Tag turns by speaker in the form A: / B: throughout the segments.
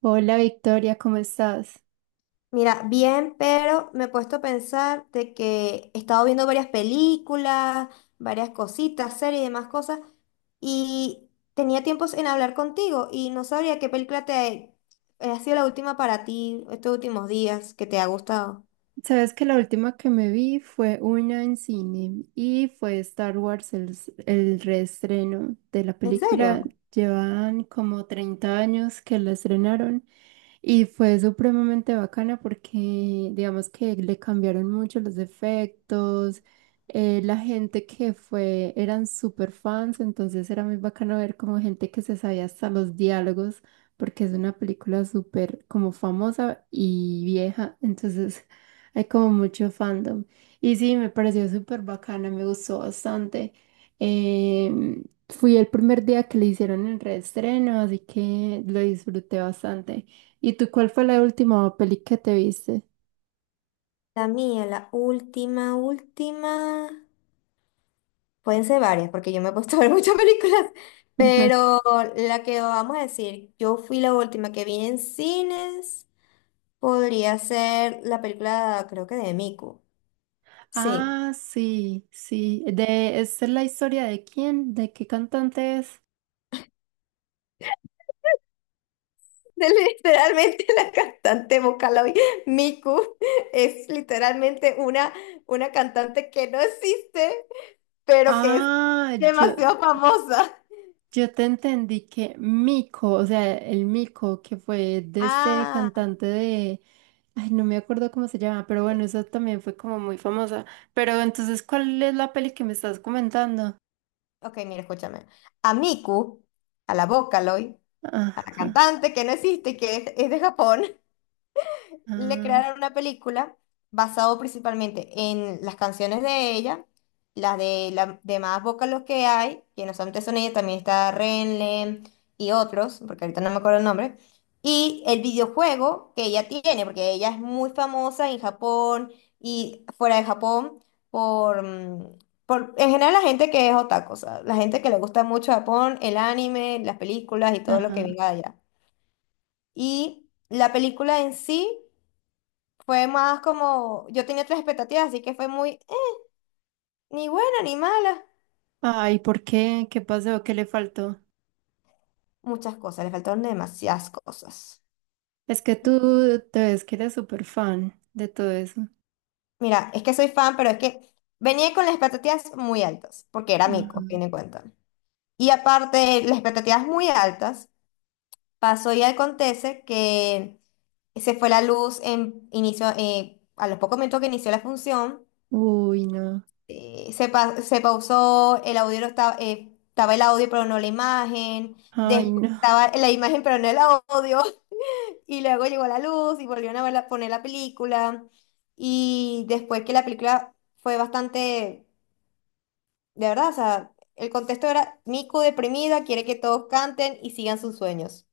A: Hola Victoria, ¿cómo estás?
B: Mira, bien, pero me he puesto a pensar de que he estado viendo varias películas, varias cositas, series y demás cosas, y tenía tiempos en hablar contigo y no sabría qué película te ha sido la última para ti estos últimos días que te ha gustado.
A: Sabes que la última que me vi fue una en cine y fue Star Wars, el reestreno de la
B: ¿En
A: película.
B: serio?
A: Llevan como 30 años que la estrenaron y fue supremamente bacana porque digamos que le cambiaron mucho los efectos. La gente que fue eran súper fans, entonces era muy bacano ver como gente que se sabía hasta los diálogos porque es una película súper como famosa y vieja, entonces... Hay como mucho fandom. Y sí, me pareció súper bacana, me gustó bastante. Fui el primer día que le hicieron el reestreno, así que lo disfruté bastante. ¿Y tú cuál fue la última peli que te viste?
B: La mía, la última, última. Pueden ser varias, porque yo me he puesto a ver muchas películas, pero la que vamos a decir, yo fui la última que vi en cines. Podría ser la película, creo que de Miku. Sí.
A: Ah, sí, sí. De, ¿esta es la historia de quién? ¿De qué cantante es?
B: De- Literalmente la cantante vocal hoy, Miku, es literalmente una cantante que no existe, pero que es
A: Ah, yo.
B: demasiado famosa.
A: Yo te entendí que Mico, o sea, el Mico, que fue de este
B: Ah,
A: cantante de, ay, no me acuerdo cómo se llama, pero bueno, eso también fue como muy famosa. Pero entonces, ¿cuál es la peli que me estás comentando?
B: ok, mira, escúchame. A Miku, a la Vocaloid, a la
A: Ajá,
B: cantante que no existe y que es de Japón, le
A: ah,
B: crearon una película basado principalmente en las canciones de ella, las de las demás los que hay, que no solamente son ella, también está Renle y otros, porque ahorita no me acuerdo el nombre, y el videojuego que ella tiene, porque ella es muy famosa en Japón y fuera de Japón por… Por, en general la gente que es otaku, o sea, la gente que le gusta mucho Japón, el anime, las películas y todo lo que
A: ajá.
B: venga de allá. Y la película en sí fue más como, yo tenía otras expectativas, así que fue muy, ni buena ni mala.
A: Ay, ¿por qué? ¿Qué pasó? ¿Qué le faltó?
B: Muchas cosas, le faltaron demasiadas cosas.
A: Es que tú te ves que eres súper fan de todo eso.
B: Mira, es que soy fan, pero es que venía con las expectativas muy altas, porque era
A: Ajá.
B: mico, tiene cuenta. Y aparte, de las expectativas muy altas, pasó y acontece que se fue la luz en inicio, a los pocos minutos que inició la función.
A: Uy, no.
B: Se pausó, el audio no estaba, estaba el audio pero no la imagen,
A: Ay,
B: después
A: no.
B: estaba la imagen pero no el audio, y luego llegó la luz y volvieron a poner la película, y después que la película fue bastante, de verdad, o sea, el contexto era Miku deprimida, quiere que todos canten y sigan sus sueños.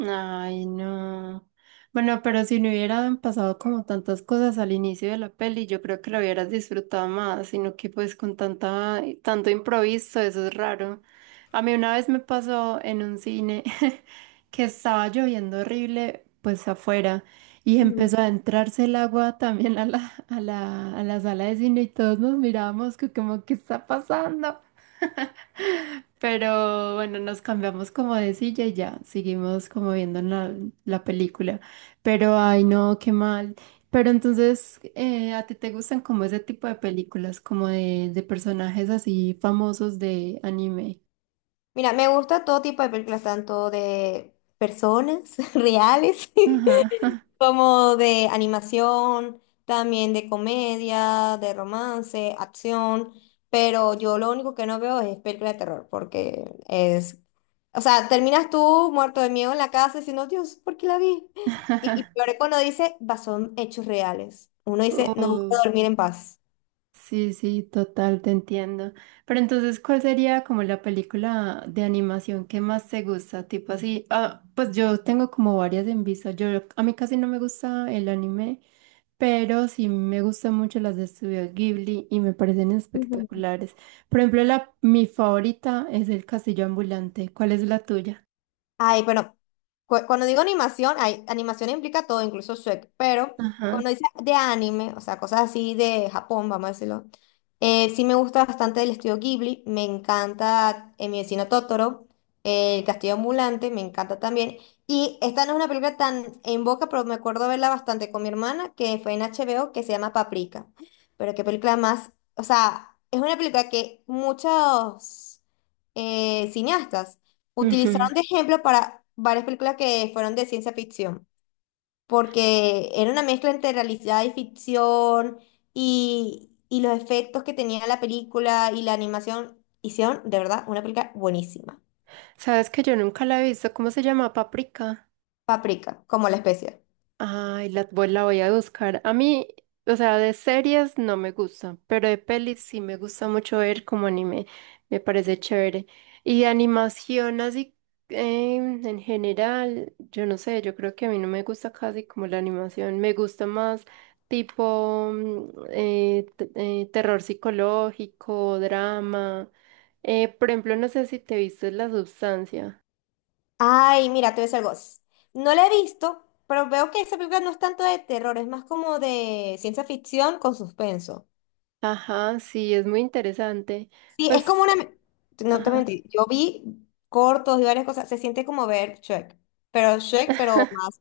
A: Ay, no. Bueno, pero si no hubieran pasado como tantas cosas al inicio de la peli, yo creo que lo hubieras disfrutado más, sino que pues con tanta, tanto improviso, eso es raro. A mí una vez me pasó en un cine que estaba lloviendo horrible, pues afuera, y
B: Ujú.
A: empezó a entrarse el agua también a la sala de cine y todos nos mirábamos que como, ¿qué está pasando? Pero bueno, nos cambiamos como de silla y ya, seguimos como viendo la película. Pero ay, no, qué mal. Pero entonces, ¿a ti te gustan como ese tipo de películas, como de personajes así famosos de anime?
B: Mira, me gusta todo tipo de películas, tanto de personas reales
A: Ajá.
B: como de animación, también de comedia, de romance, acción, pero yo lo único que no veo es película de terror, porque es, o sea, terminas tú muerto de miedo en la casa diciendo, Dios, ¿por qué la vi? Y peor es cuando dice, "Bah, son hechos reales". Uno dice, no voy
A: Oh,
B: a dormir en paz.
A: sí, sí, total, te entiendo. Pero entonces, ¿cuál sería como la película de animación que más te gusta? Tipo así, ah, pues yo tengo como varias en vista. Yo, a mí casi no me gusta el anime. Pero sí me gustan mucho las de Studio Ghibli y me parecen espectaculares. Por ejemplo, la, mi favorita es El Castillo Ambulante. ¿Cuál es la tuya?
B: Ay, pero cuando digo animación, hay, animación implica todo, incluso Shrek, pero
A: Ajá.
B: cuando dice de anime, o sea, cosas así de Japón, vamos a decirlo, sí me gusta bastante el estudio Ghibli, me encanta Mi vecino Totoro, El castillo ambulante, me encanta también, y esta no es una película tan en boca, pero me acuerdo verla bastante con mi hermana, que fue en HBO, que se llama Paprika, pero qué película más, o sea, es una película que muchos cineastas
A: Ujú.
B: utilizaron de ejemplo para varias películas que fueron de ciencia ficción, porque era una mezcla entre realidad y ficción y los efectos que tenía la película y la animación. Hicieron, de verdad, una película buenísima.
A: ¿Sabes que yo nunca la he visto? ¿Cómo se llama? Paprika.
B: Paprika, como la especie.
A: Ay, la voy a buscar. A mí, o sea, de series no me gusta, pero de pelis sí me gusta mucho ver como anime. Me parece chévere. Y de animación así en general, yo no sé, yo creo que a mí no me gusta casi como la animación. Me gusta más tipo terror psicológico, drama. Por ejemplo, no sé si te viste La Sustancia.
B: Ay, mira, te voy a decir algo. No la he visto, pero veo que esa película no es tanto de terror, es más como de ciencia ficción con suspenso.
A: Ajá, sí, es muy interesante.
B: Sí, es como
A: Pues...
B: una… No te
A: Ajá.
B: mentí, yo vi cortos y varias cosas, se siente como ver Shrek, pero más,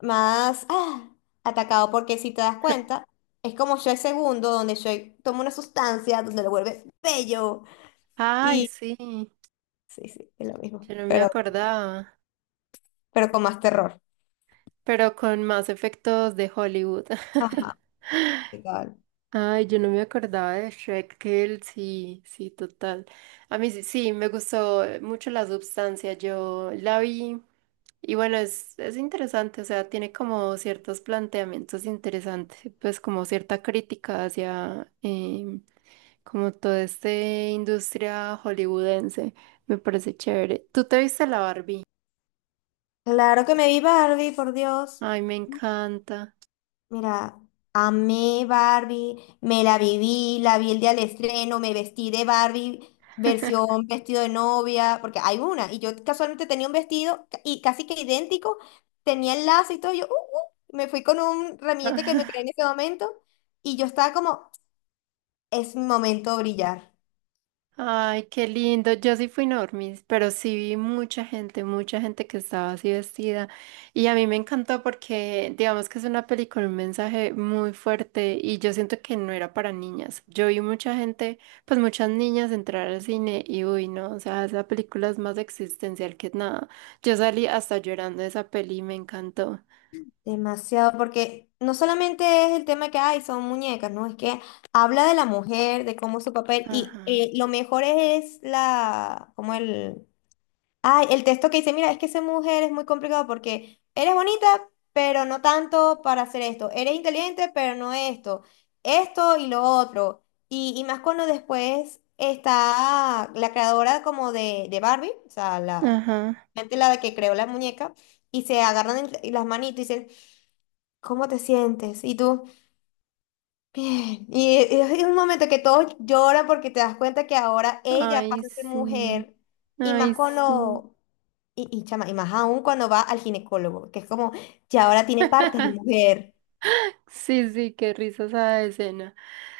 B: más atacado, porque si te das cuenta, es como Shrek segundo, donde Shrek toma una sustancia, donde lo vuelve bello,
A: Ay,
B: y
A: sí,
B: sí, sí, es lo mismo,
A: yo no me acordaba,
B: pero con más terror.
A: pero con más efectos de Hollywood.
B: Ajá, igual.
A: Ay, yo no me acordaba de Shrek, que él sí, sí, total. A mí sí, sí, me gustó mucho la substancia, yo la vi y bueno, es interesante, o sea, tiene como ciertos planteamientos interesantes, pues como cierta crítica hacia como toda esta industria hollywoodense, me parece chévere. ¿Tú te viste la Barbie?
B: Claro que me vi Barbie, por Dios.
A: Ay, me encanta.
B: Mira, amé Barbie, me la viví, la vi el día del estreno, me vestí de Barbie, versión vestido de novia, porque hay una, y yo casualmente tenía un vestido y casi que idéntico, tenía el lazo y todo, yo me fui con un ramillete que me creé en ese momento, y yo estaba como, es mi momento de brillar,
A: Ay, qué lindo. Yo sí fui normis, pero sí vi mucha gente que estaba así vestida. Y a mí me encantó porque, digamos que es una película, un mensaje muy fuerte y yo siento que no era para niñas. Yo vi mucha gente, pues muchas niñas entrar al cine y uy, no, o sea, esa película es más existencial que nada. Yo salí hasta llorando de esa peli y me encantó.
B: demasiado, porque no solamente es el tema que hay, son muñecas, ¿no? Es que habla de la mujer, de cómo es su papel, y
A: Ajá,
B: lo mejor es la, como el… Ay, el texto que dice, mira, es que ser mujer es muy complicado porque eres bonita, pero no tanto para hacer esto. Eres inteligente, pero no esto. Esto y lo otro. Y más cuando después está la creadora como de Barbie, o sea, la
A: ajá.
B: gente la que creó la muñeca, y se agarran las manitos y dicen, ¿cómo te sientes? Y tú, bien. Y es un momento que todos lloran porque te das cuenta que ahora ella
A: Ay,
B: pasa a ser
A: sí.
B: mujer. Y más
A: Ay,
B: Claro.
A: sí.
B: Cuando y chama, y más aún cuando va al ginecólogo, que es como, ya ahora tiene partes de mujer.
A: Sí, sí, qué risa esa escena.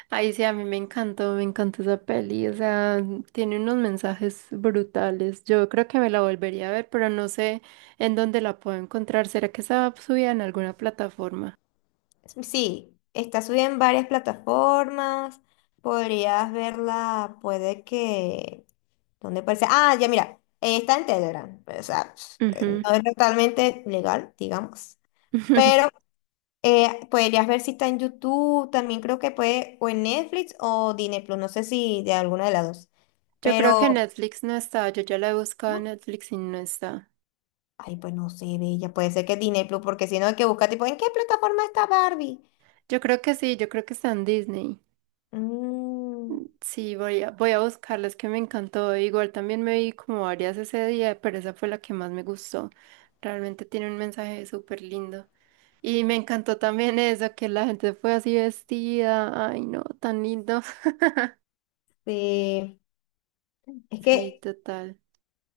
A: Ay, sí, a mí me encantó esa peli, o sea, tiene unos mensajes brutales. Yo creo que me la volvería a ver, pero no sé en dónde la puedo encontrar. ¿Será que está subida en alguna plataforma?
B: Sí, está subida en varias plataformas, podrías verla, puede que… ¿Dónde aparece? Ah, ya mira, está en Telegram, o sea,
A: Ujú.
B: no es totalmente legal, digamos, pero podrías ver si está en YouTube, también creo que puede, o en Netflix o Disney Plus, no sé si de alguna de las dos,
A: Yo creo que
B: pero…
A: Netflix no está, yo ya la he buscado en
B: ¿no?
A: Netflix y no está.
B: Ay, pues no sé, bella. Puede ser que es Disney Plus, porque si no hay que buscar, tipo, ¿en qué plataforma está Barbie?
A: Yo creo que sí, yo creo que está en Disney.
B: Mm,
A: Sí, voy a buscarlas que me encantó. Igual también me vi como varias ese día, pero esa fue la que más me gustó. Realmente tiene un mensaje súper lindo. Y me encantó también eso, que la gente fue así vestida. Ay, no, tan lindo.
B: sí. Es
A: Sí,
B: que
A: total.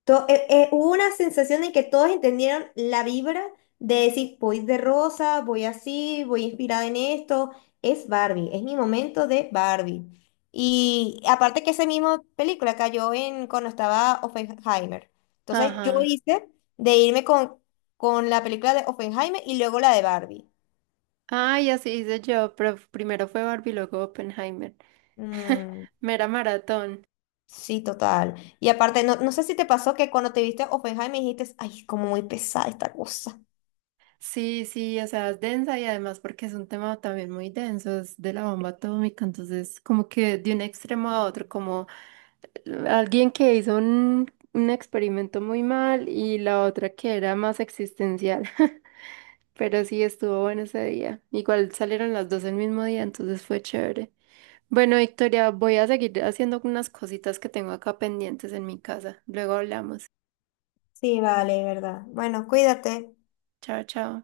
B: hubo una sensación en que todos entendieron la vibra de decir, voy de rosa, voy así, voy inspirada en esto. Es Barbie, es mi momento de Barbie. Y aparte que esa misma película cayó en cuando estaba Oppenheimer. Entonces yo
A: Ajá.
B: hice de irme con la película de Oppenheimer y luego la de Barbie.
A: Ay, así hice yo, pero primero fue Barbie, luego Oppenheimer.
B: Mm,
A: Mera maratón.
B: sí, total. Y aparte, no, no sé si te pasó que cuando te viste Oppenheimer dijiste, ay, como muy pesada esta cosa.
A: Sí, sí, o sea, es densa y además porque es un tema también muy denso, es de la bomba atómica, entonces como que de un extremo a otro, como alguien que hizo un experimento muy mal y la otra que era más existencial, pero sí estuvo bueno ese día. Igual salieron las dos el mismo día, entonces fue chévere. Bueno, Victoria, voy a seguir haciendo unas cositas que tengo acá pendientes en mi casa. Luego hablamos.
B: Sí, vale, verdad. Bueno, cuídate.
A: Chao, chao.